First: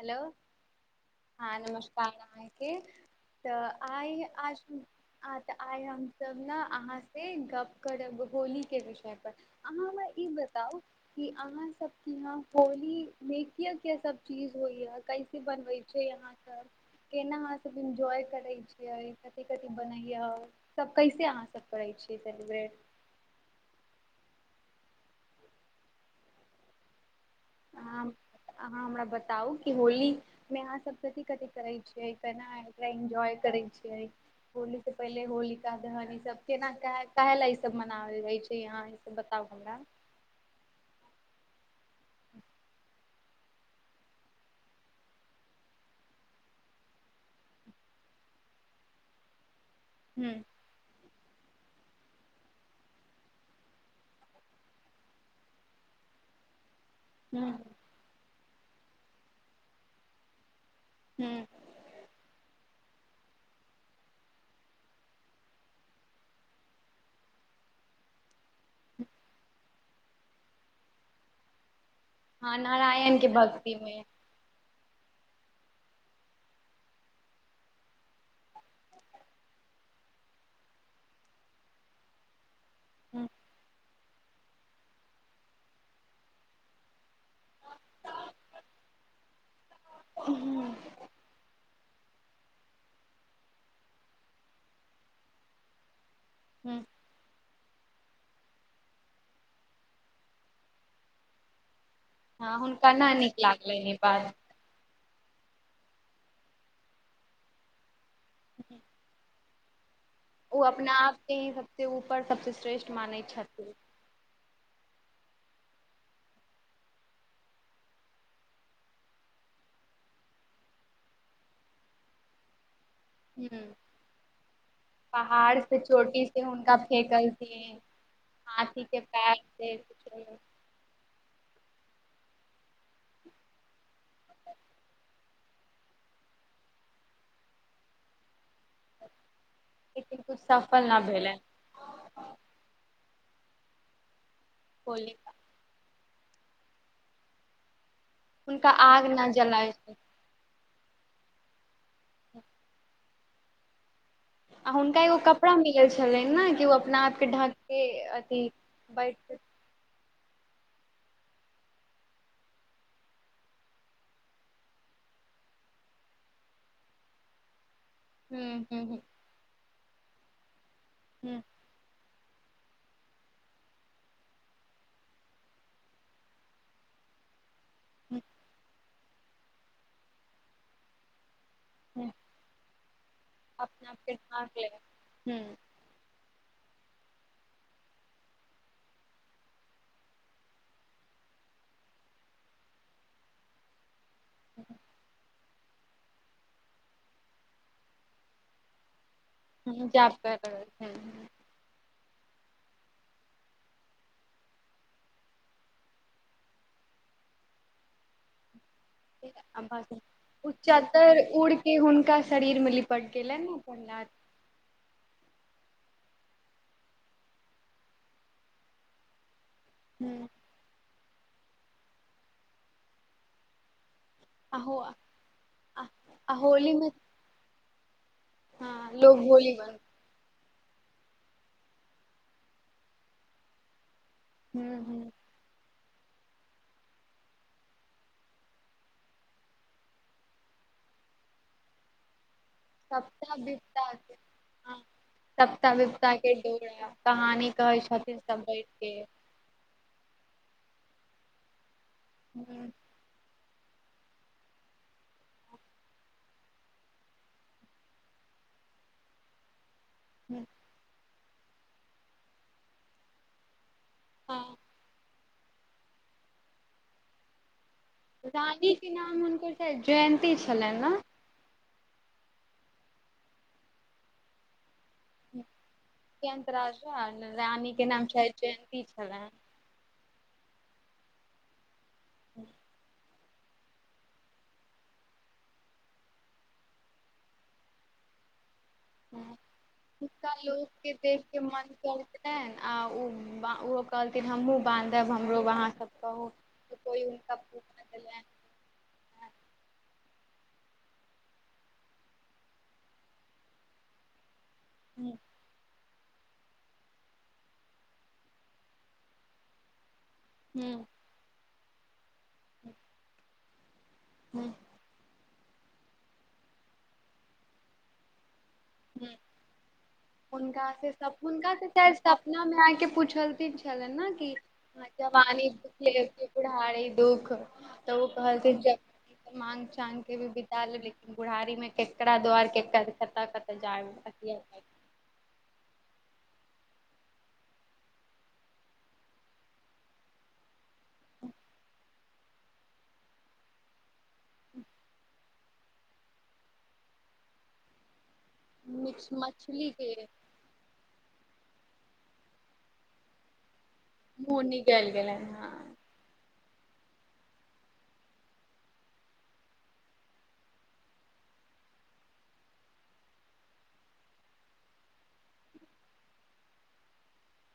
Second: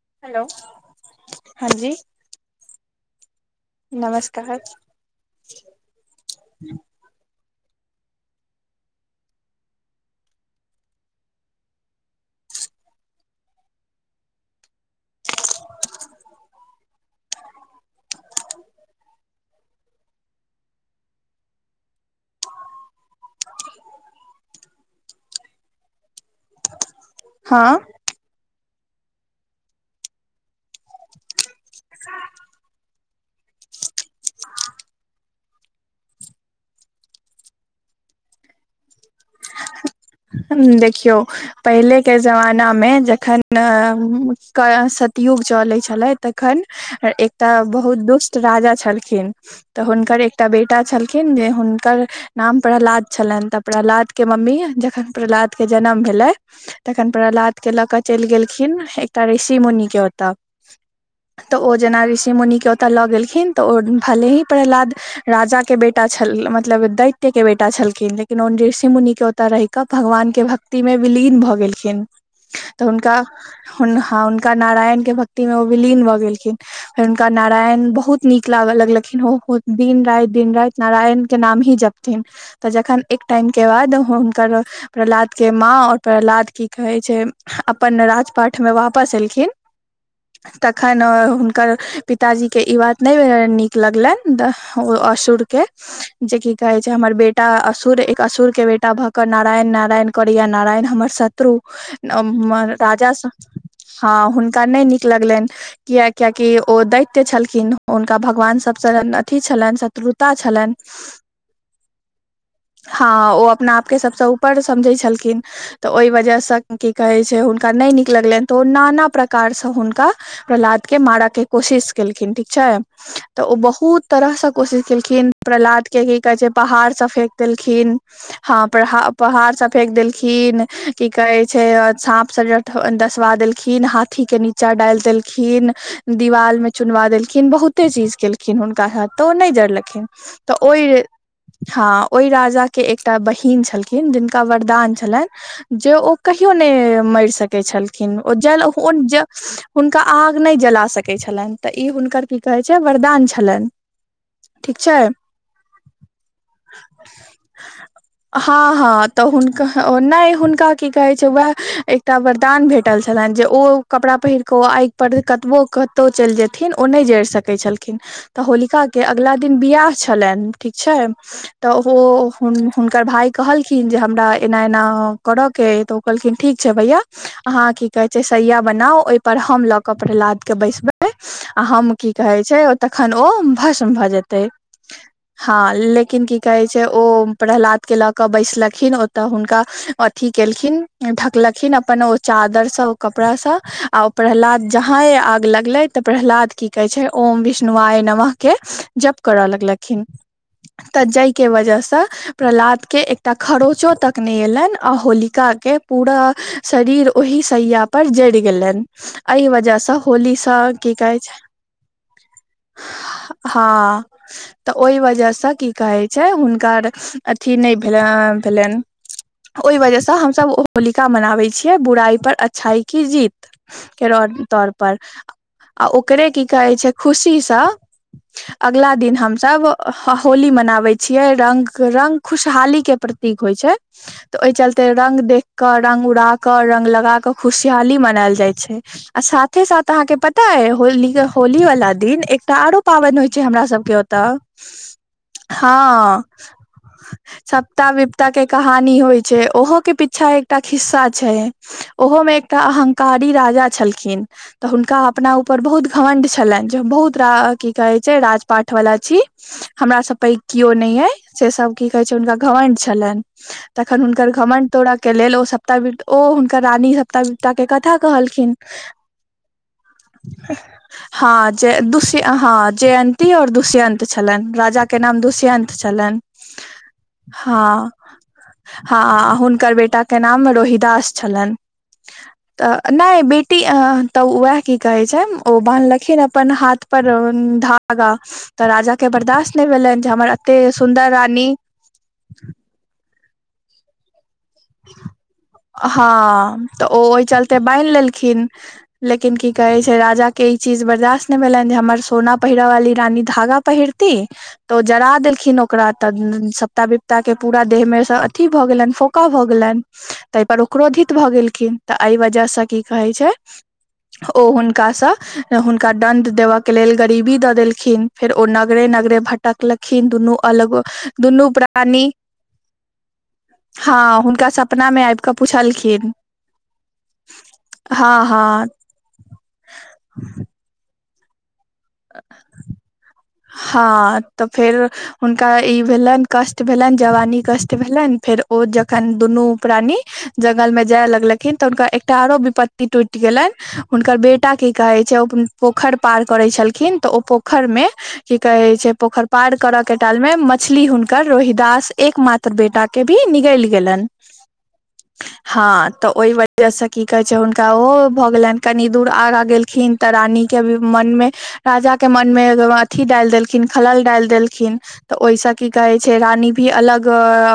Hello ह हँ जी नमस्कारकार तऽ आइ नमस्कार त आइ हमस ने अहाँ से गप कर होली के विषय पर अहाँ हमरा ई बताउ कि अहाँ सबके यहाँ होली मे किया किया सब ची होइया कैसे बनबै छैह केना अहाँ एन्जॉय करै छियै कथिी कथि बनैय सब कैसे अहाँ सब करै छियै सेलिब्रेट हँ अहाँ अहाँ हमरा बताउ कि होली मे अहाँ सब कथिी कथि ै छिय केना एकरा एन्जॉय करै छियै होली से पहिले होली लिका दहन ई सब केना काहे लए ई सब मनावल रहै छै यहाॅं ई सब बताउ हमरा। हं देखियौ पहिले के जमाना में ज खनऽ क सतयुग चलईछलै तखन एकटा बहुत दुष्ट राजा छलखिन तऽ हुनकर हूँ एकटा बेटा छलखिन जे हुनकर नाम प्रह्लाद छलनि तऽ प्रह्लाद के मम्मी न प्रह्लाद के जनम भेलै तखन हूँ प्रहलाद के ल के चलि गेल केना एकटा ऋषि मणि के ओता हूँ तऽ ओ जेना ऋषि मुनि के ओतऽ लऽ गेलखिन तऽ ओ भले ही प्रह्लाद राजा के बेटा छल मतलब दैत्य के बेटा छलखिन लेकिन ओ ऋसि मुन के ओतए रहिक क भगवानके भक्तिमे विलीन भऽ गेलखिन। हँ तऽ हुनका नारायण के भक्ति हुन मे हं हुनका नारायण के भक्त ति मे ओ विलीन भऽ गेलखिन फेर हुनका नारायण बहुत नीक लागय लगलखिन ओ दिन राति दिन राति नारायण के नाम ही जपथिन। तऽ जखन एक हूँ टाइम के बाद हो कर प्रह्लाद के माँ और प्रह्लाद की कहै छै अपन राजपाठमे वापस एलखिन तखनि हुनकर पिताजीके ई बात नहि बे नीक लगलनि द ओ असुरके जे की कहै हूँ छै हमर बेटा अस सूर एक असुर के बेटा भऽ क ना नारायण नारायण करैया नारायण हमर शत्रु हँ हमर हुनका राजा न सॅं नीक लागलै ई हँ बात हुनका नहि नीक लगलनि किये कियैकि ओ दैत्य छलखिन हुनका भगवान सबसँ रन ठी छलनि स ऊ अपना आपके ही सबसे ऊपर सबसे श्रेष्ठ मानैत छथिन। पर समझै छलखिन तऽ ओहि वजहसँ की कहै छै हुनका नहि नीक लगलनि तऽ ओ नाना प्रकारसँ हुनका प्रह्लाद के मारय के कोशिश केलखिन ठीक छै तऽ ओ हूँ बहुत तरहसँ कोशिश केलखिन पहाड़ से प्रह्लाद के की चोटी कहै से छै हुनका पहाड़सँ फेेक फेेकलथिन देलखिन हां हाथी के प्रहा पैर पहाड़ स से फेेक कुछो देलखिन की कहै छै साॅंप स डठ डसवा देलखिन हाथ थीके नीचा डालि देल खिन दिवाल में चुनवा देलखिन बहुते चीज केलखिन हुनका साथ तऽ ओ नहि जरलखिन लेकिन कुछ तऽ सफल ओई नहि भेलनि हं ओई राजा के एक एकटा बहीन छल तीन दिन क वरदान होलिका छलनि जे ओ कहियो नहि मरि सकैत छल हुनका आग नहि जलाय [unintelligible] जला सकै छलनि तऽ ई हुनकर की कहै छै वरदान छलनि। आ ठीक छै हुनका एगो कपड़ा मिलल छलनि ने कि ओ अपना आपके ढकके अथी हँ हँ बैठ तऽ हुनक नहि हुनका की कहै छै वएह एकटा वरदान भेटल छलनि जे ओ कपड़ा पहिर कऽ ओ आगि पर कतबो कतहु चलि जेथिन ओ नहि जरिि सकैत छलखिन हूँ तऽ हूँ होलिका हूँ के अगलाा दिन बिय छलनि ठीक छै हूँ तऽ ओ हुनकर भा कहलखिन जे हमरा एना एना करयके अइ तऽ ओ कहलखिन ठीक छै भैया हँ की कहे हूँ छै सैया बनाउ ओहिपर हम लऽ कऽ प्रह्लादके बैसबै आ हम हूँ की कहे छै तखन ओ अपना भस्म भऽ आपके जेतै ढाँक ले हूँ हँ लेकिन की कहे छै ओ प्रह्लाद केेलक के बैसलखिन ओतऽ हुनका अथिी केलखिन ढकलखिन अपन ओ चादरसँ ओ कपड़ासँ आ ओ प्रहलाद जहा आग लग गेलै तऽ प्रहलाद की कहे छै म विष्णु आय नम के जप करऽ हूँ लगलखिन जाप कर रहल तऽ जाय के वजह से प्रह्लाद के एकटा खरोचो तक नहि अयलनि आ होलिकाके पूरा शरीर ओहि सयापर जरि गेलनि एहि वजहसँ छल उ होलीसँ की चद्दर कहै छै उड़ के हुनका शरीर मे लिपट गेलनि ने हँ प्रहलाद तऽ ओहि वजहसँ की कहै छै हुनकर अथ क नहि भेल भेलनि ओहि वजहसँ हूँ हमस होली ा मनाबै छियै बुराइ पर अच्छाई की जीत के आ तौर हो पर आ ओकरे की होली कहे मे छै खुशी से हँ अगला दिन लोग हमस होली बन होली मनाबे छियै रंगग के रङंगग खुशहाली के प्रतीक होइ छै तऽ ओहि हूँ चलते हूँ रंगग देख कर रंग उड़ाक रंग लगाक खुशहाली मनायल जाय छै आ साथे साथ अहाँ के पता यल होली वाला दिन एक आर पाबनि होइ सप्ता छै हमरा विपता सबके के ओतऽ हँ सप्ता विपता हँ के डोरा कहानी कहै सप्ता छथिन विपता सब के बैठ कहानी होइ छै ओहोोक के पीछा एकटा खिस्सा छै अ छै ओहो में एकटा ह अहंकारी राजा छलखिन तऽ हुनका अपना ऊपर बहुत घमण्ड छलनि जे हम बहुत की कहै छै राजपाठवला छी हमरा सब प केओ न यय से सब कि कह छै हुनका घवं्ड छलनि तखन हुनकर हँ घमण् तोड़ा के लेल ओ सप्ताह ओ हुनकर रानी सप्तव तक रानीके नाम हुनकर जयन्ती छलनि ने ्य ह जयन्ती आओर दष्यन्त छलनि राजा के नाम दुष्यन्त छलनि जयंत राजा रानी के हँ नाम शायद जयन्ती छलनि हँ हुनकर बेटे टाक के नाम रोहिदास छलनि अ नहि बेटी अ तऽ वएह की कहै छै ओ बान्हलखिन अपन हाथ पर धागा तऽ राजा के हँ, बर्दाश्त नहि भेलनि जे हुनका हमर एते लोक के सुन्दर देख के रानी मन आ कह कहू हँ तऽ ओ कोइ ओहि हुनका चलते पूजा बान्हि देलनि लेलखिन लेकिन की कहै छै राजा के ई चीज बर्दाास्त नहि भेलनि जे हमर सोना पहिर वाली रानी धागा पहिरती तऽ ओ जरा ह देलखिन ओ ओकरा तऽ सप्ता विपतााके पूरा देहमे सँ अथी भऽ गेलनि फोक पका भऽ गेलनि ताहिपर ओक्रोधित भऽ गेल कत एहि वजह से की कहै छै ओ ह ह हुनकासँ हुनका दणं्ड देबऽ के लेल गरीबी दऽ देलखिन फेर ओ नगरे ह नगरे भटकलख हुनका से हुनका से त सपना मे आ के पूछलन हँ हुनका सपना मे आबि कऽ जवानी पुछलखिन बुढ़ाारी दुख तऽ ओ हँ हँ कहल मागाग के भी बित ल बुढ़ारी मे केकरा दआार केरा हँ तऽ फेर हुनका ई भेलनि कष्ट भेलनि जवानी कष्ट भेलनि फेर ओ जखन दुनू प्राणी जङ्ंगलमे जाय लगलखिन तऽ हुनका एकटा आरो विपत्ति टूटि गेलनि हुनकर बेटा की कहै छै पोखरि पार करै छलखिन तऽ ओ पोखरि मे की कहे छै मिक्स पोखर पार मछली करे के टाल में मछली हुनकर रोहित दास एक मात्र बेटा के भी निगल लिख मुँह निकलि गेलनि हँ [unintelligible] जैस की कहे छै हुनका ओ भऽ गेलनि कनि दूर आगाँ गेलखिन तऽ रानी केी मन मे राजा के मन मे अथी डालि देलखिन खलल डालि देलखिन तऽ ओहिसँ की कहे छै रानी भी अलग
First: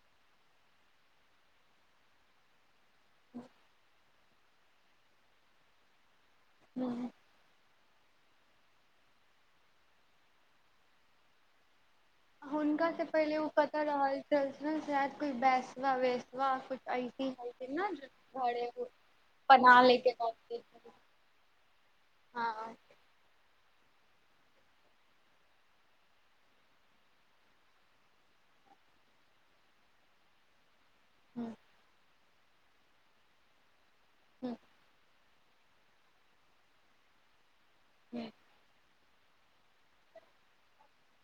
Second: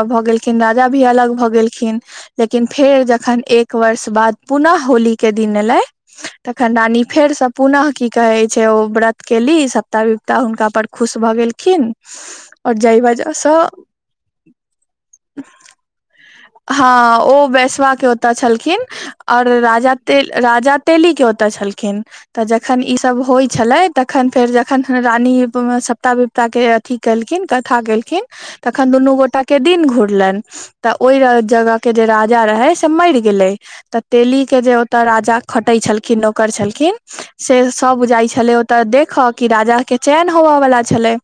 भऽ गेलखिन राजा भी अलग भऽ गेलखिन लेकिन फेर जखन एक वर्ष बाद पुनः होली के दिन ल तखन रानी हूँ फेरसँ पुनः की कहै छै ओ व्रत केली सब तबपा हुनका पर खुश भऽ गेलखिन आओर हुनका जाहि से पहिले ओ वजहसँ कतऽ रहल छलखिन शायद कोइ बैसवा वैसवा कुछ हँ ऐसी ओ हलथिन ने बैसवा जे के ओतऽ घरे छलखिन आओर पना ले के रहथिन राजा तेली के ओतऽ छलखिन तऽ हँ जखन ई सब होइ छलै तखन फेर ज तखन रानी सपटा विपताके अथी केलखिन कथा केलखिन तखन दुनू गोटाके दिन घुरलनि तऽ ओहि हूँ जगह के जे राज जा रहै से मरि गेलै तऽ तेली हूँ के जे ओतऽ राजा खटै छलखिन नौकर छलखिन से सब जाइ हूँ छले ओतऽ देख ख कि राजा के चयन होबयवला छलै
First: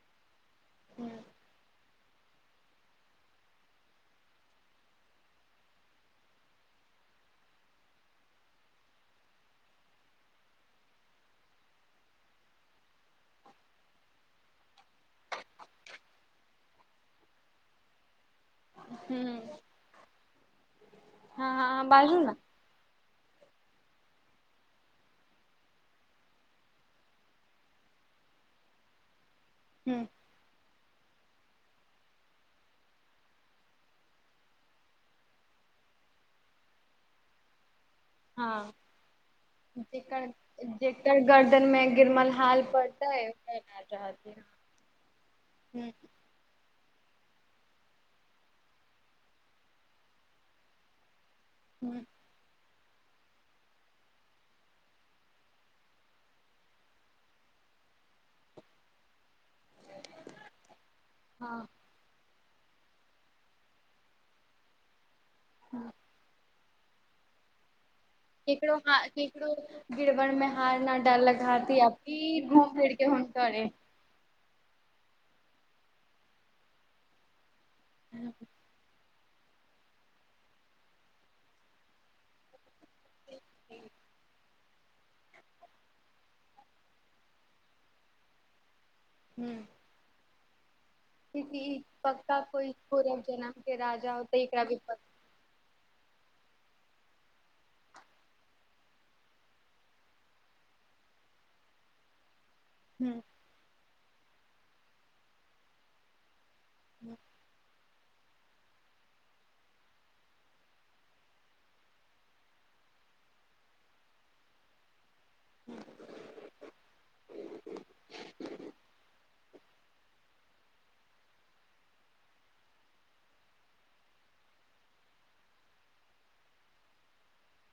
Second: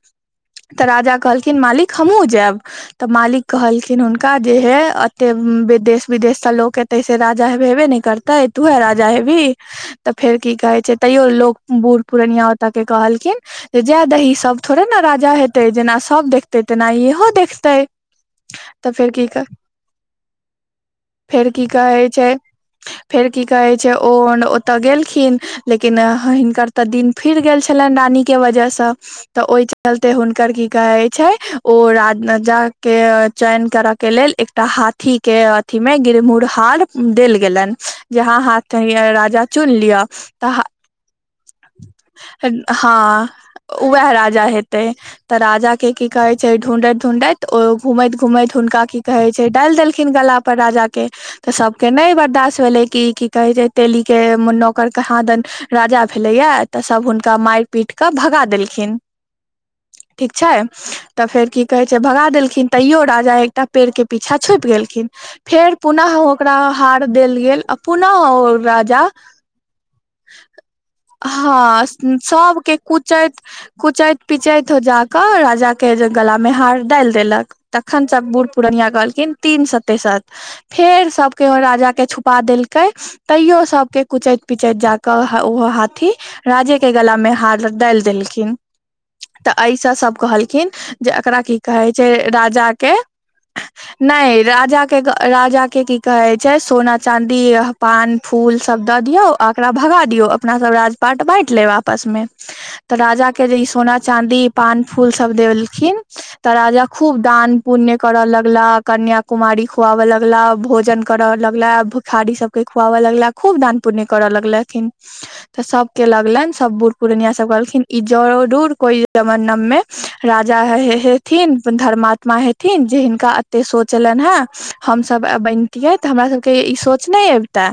तऽ हूँ राजा कहलखिन मालिक हमहुँ जायब तऽ मालिक कहलखिन हुनका जे हे एते वि देेश विदेश तऽ लोक एतै से राजा हेबे नहि करतै तूँहेँ राजा हेबही तऽ फेर की कहै छै तैयो लोक बूढ़ पुरनिया ओतऽ के कहलखिन जे जाय दही सभ थोड़े ने राजा हेतै जेना सभ देखतै तेना इहो देखतै तऽ फेर की कर हँ फेर की हँ कहै बाजू छै ने फेर की कहे छै ओ ओतए गेलखिन लेकिन हिनकर ते दिन फिर गेल छै खनि रानी के वजहसँ तऽ ओहि हूँ चलते हुनकर की कहे छै ओ राजा के चयन करऽ के लेल एकटा हाथी के अथी मे गिरमुर हार देल गेलनि जेहा हँ हाथ राजा चुन लियअ जेकर तऽ जेकर गर्दन मे गिरमलहाल हँ पड़तै ओकर राज उएह रहत राजा हेतै, तऽ राजा के हूँ की कहे छै ढूढ़त सुडैत ओ घूमैत घूमैत हुनका की कहे छै डालि देलखिन गला पर राजा के तऽ सबके हूँ नहि बर्दाश्त भेलै। क की कहे छै, तेली के नौकर कहा दन राजा। भेलैया, तऽ सभ हुनका मारि -पीट कऽ भगा देलखिन। ठीक छै, तऽ फेर की हँ कहै छै, भगा देल तैयो राजा एकटा पेड़ के पीछा छुपि गेलखिन। फेर पुनःओ ओकरा हार देल गेल, अ केकरो ह केकरो गिड़बन मे, हार नहि। हँ सबके के कुचाइत हुनकरे कुचात -पिचााय हो जा आक, राजा के जे, गला मे हार डालि देलक। तखन सब बूढ़ पूर्णिया कहलखिन। तीन सतेशत, फेर सबके राजा के छुपा देलकै, तैयो सबके कुचैत -पिचैत जााके हाथी राजे के गला मे हार डालि देलखिन। तऽ हूँ ऐसा सब कह हल किन जे एकरा की किसी कहै छै, पक्का राजा कोइ के, पूरब जनम के राजा नहि होतै एकरा भी राजा प के राजा के की कहे चाहे, सोना -चाँदी पान फूल सब दऽ दियौ, आ ओकरा भगा दियौ। अपना सब राज- पाट बाँट ले आपस मे। तऽ हूँ राजा के जे ई सोना चाँदी, पान- फूल सब देलखिन। त राजा खूब दान -पुण्य करए लगला, कन्या, कुमारी, खुवे लगला, भोजन करऽ लगला, भुखारी सब के खुआवे लगलाह, खूब दान- पुण्य करऽ लगलाह, हथिन। तऽ सभके लगलनि, सभ बूढ़ पुरनिया सभ कहलखिन, ई जरूर कोइ जमन् नममे राजा हेथिन, धर्मात्मा हेथिन, जे हिनका एतेक सोच एलनि हेँ, हमसभ बनितियै तऽ हमरा सभके ई सोच नहि अबितै।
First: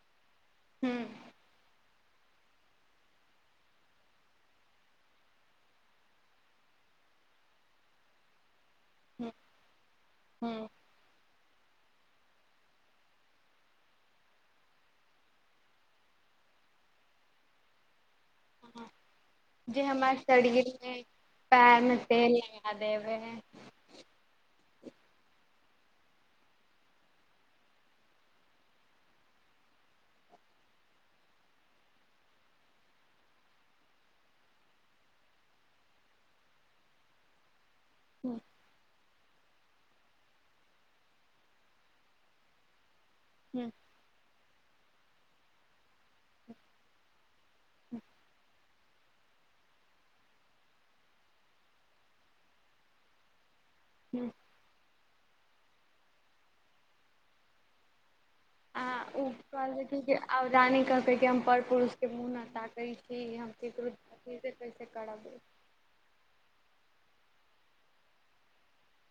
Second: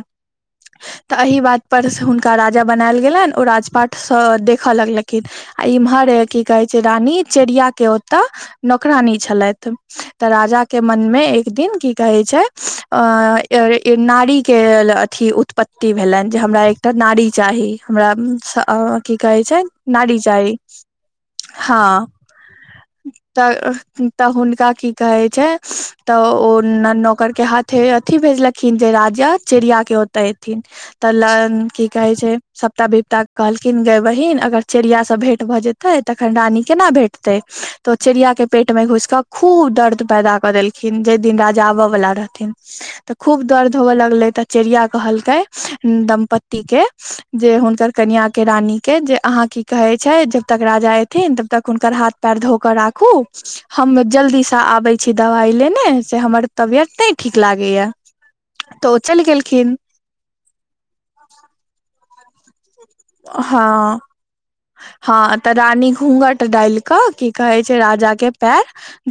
हूँ तऽ एहिह बात पर। का राजा बनायल गेलनि, ओ राज-पाटसँ देखय लगलखिन, आ इम्हर की कहे छै, रानी चेड़िया के ओतऽ नौकराानी हूँ छलथि, तऽ राजा हूँ के मन मे एक दिन की कहै छै, नारीके अथी उत्पत्ति भेलनि, जे हमरा एक नारी चाही, हमरा की कहे छै, जे हमर नारी चारी, शरीर मे पैर मे हँ, तेल लगा देबे तऽ हुनका की कहे छै तऽ ओ नौकरके हाथे, अथी भेजलखिन, जे राजा चिड़िया के ओते एथिन, तऽ नारद की कहै छै सपता विपता कहलखिन, गे बहिन अगर चिड़ियासँ भेँट भ जेतै तखन रानी केना भेटतै? त चिड़िया हूँ के पेट मे घुसि क खूब दर्द पैदा क देलखिन, जै दिन राजा आबय बला रहथिन। त खूब हूँ दर्द होअ लगलै त चिड़िया कहलकै, दम्पति प के जे हुनकर कनिआके रानीक के, जे अहाँ की कहै छै, जब तक राजा एथिन, तबतक हुनकर हाथ पैर धोक कऽ राखू। हम हूँ जल्दी से आबे से दबाइ लेने, से हमर तबियत नै ठीक लागैए। ओ कहलकै जे, रानी कहलकै जे कि हम पर पुरुष के नुना साग हां करब हां, त रानी घूंघट डालि क कहे छै राजा के पैर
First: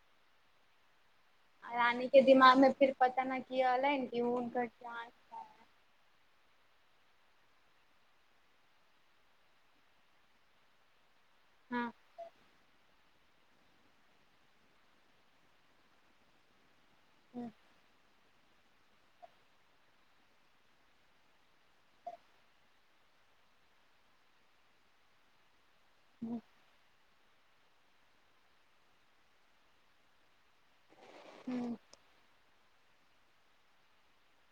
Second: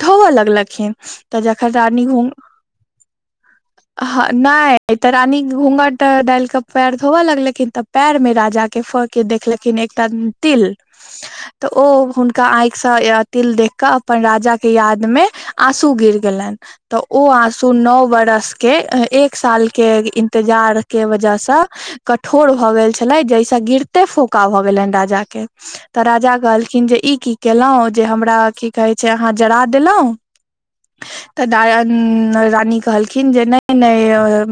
धोवए लगलखिन त जखन आ रानी के घुं, दिमाग मे फिर पता न की एलै कि हुनकर नै त जान रानी घूँघट त डालि क पैर धोबय लगलखिन त पैर मे राजा के फहके देखलखिन एकटा तिल त ओ हँ हुनका आँखिसँ या तिल देख क अपन राजा के याद मे आँसू गिर गेलनि। त ओ हूँ आँसू नओ बरस के एक साल के इन्तजार के वजह से कठोर भ गेल छलै जैस गिरते फोंका भ गेलैन राजा के त राजा हूँ कहलखिन जे ई कि केलहुँ जे हमरा की कहै छै जे अहाँ जरा देलहुँ। त दाय हूँ राज नी कहलखिन जे नै नै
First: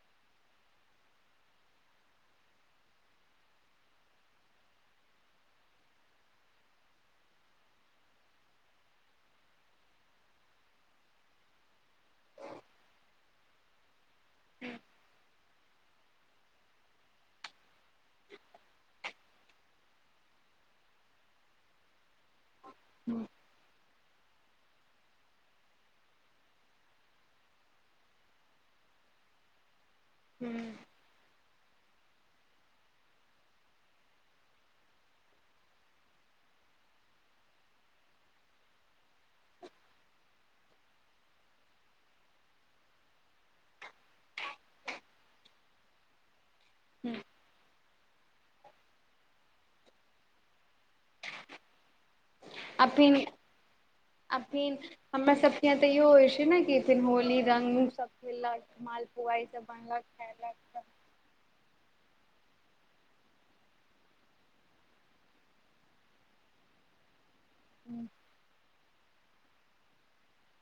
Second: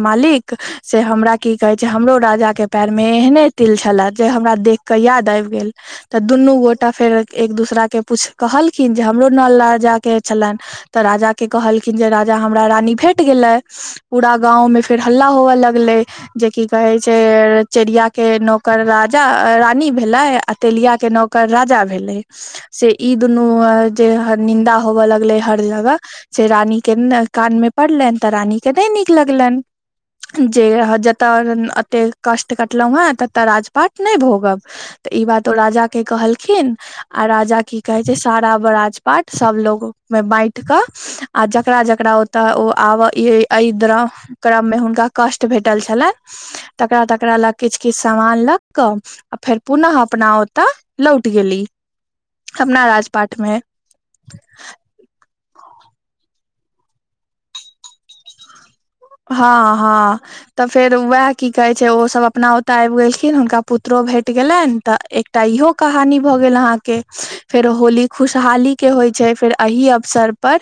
मालिक से हमरा की कहे छै हमरो राजा के पैर में एहने तिल छले जे हमरा देख के याद आबि गेल त दुनु गोटा फेर एक दोसरा के पुछ कहलखिन जे हमरो नल राजा के छलनि त राजा के कहलखिन जे राजा हमरा रानी भेट गेलैथ पूरा गाँव मे फेर हल्ला होवय लगलै जेकि कहै छै चिड़िया के नौकर राजा रानी भेलै आ तेलिया के नौकर राजा भेले। से ई हूँ दुनू अ जे निन्दा होबय लगलै हर जगह से रानीके कानमे पड़लनि त रानीके नै नीक लगलनि जे हूँ जतय तिल कष्ट क कटलहु हेँ तत राजपाट नहि भोगब त ई बात ओ राजा के कहलखिन आ राजा की कहैत छै सारा राजपाट सब लोकमे बाँटि क आ जकरा जकरा ओत ओ आबय एहि क्रममे हुनका कष्ट भेटल छलनि तकरा हूँ तकरा लग किछु किछु सामान ल क आ फेर पुनः अपना ओतय लौट गेली। अपना अिन राजपाट मे अपिन हमरा सब याँ ते इो होय छै ने क फ होली रंग उ सब खेललक मालपुआ ई सब हँ बनलक हँ तऽ खैलक फेर वएह की कहै छै ओ सभ अपना ओतय आबि गेलखिन हुनका पुत्रो भेट गेलनि तऽ एकटा इहो कहानी भऽ गेल अहाँके फेर होली खुशहाली के होइ छै फेर एहि अवसर पर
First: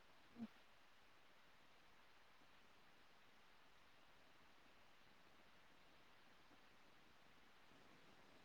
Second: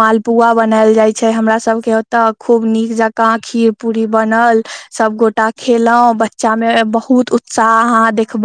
मालपुआ बनायल जाइ छै हमरा सबके ओत खूब नीक जका खीर पूरी बनल सब गोटा खेलौं बच्चा में बहुत उत्साह अहां देखबै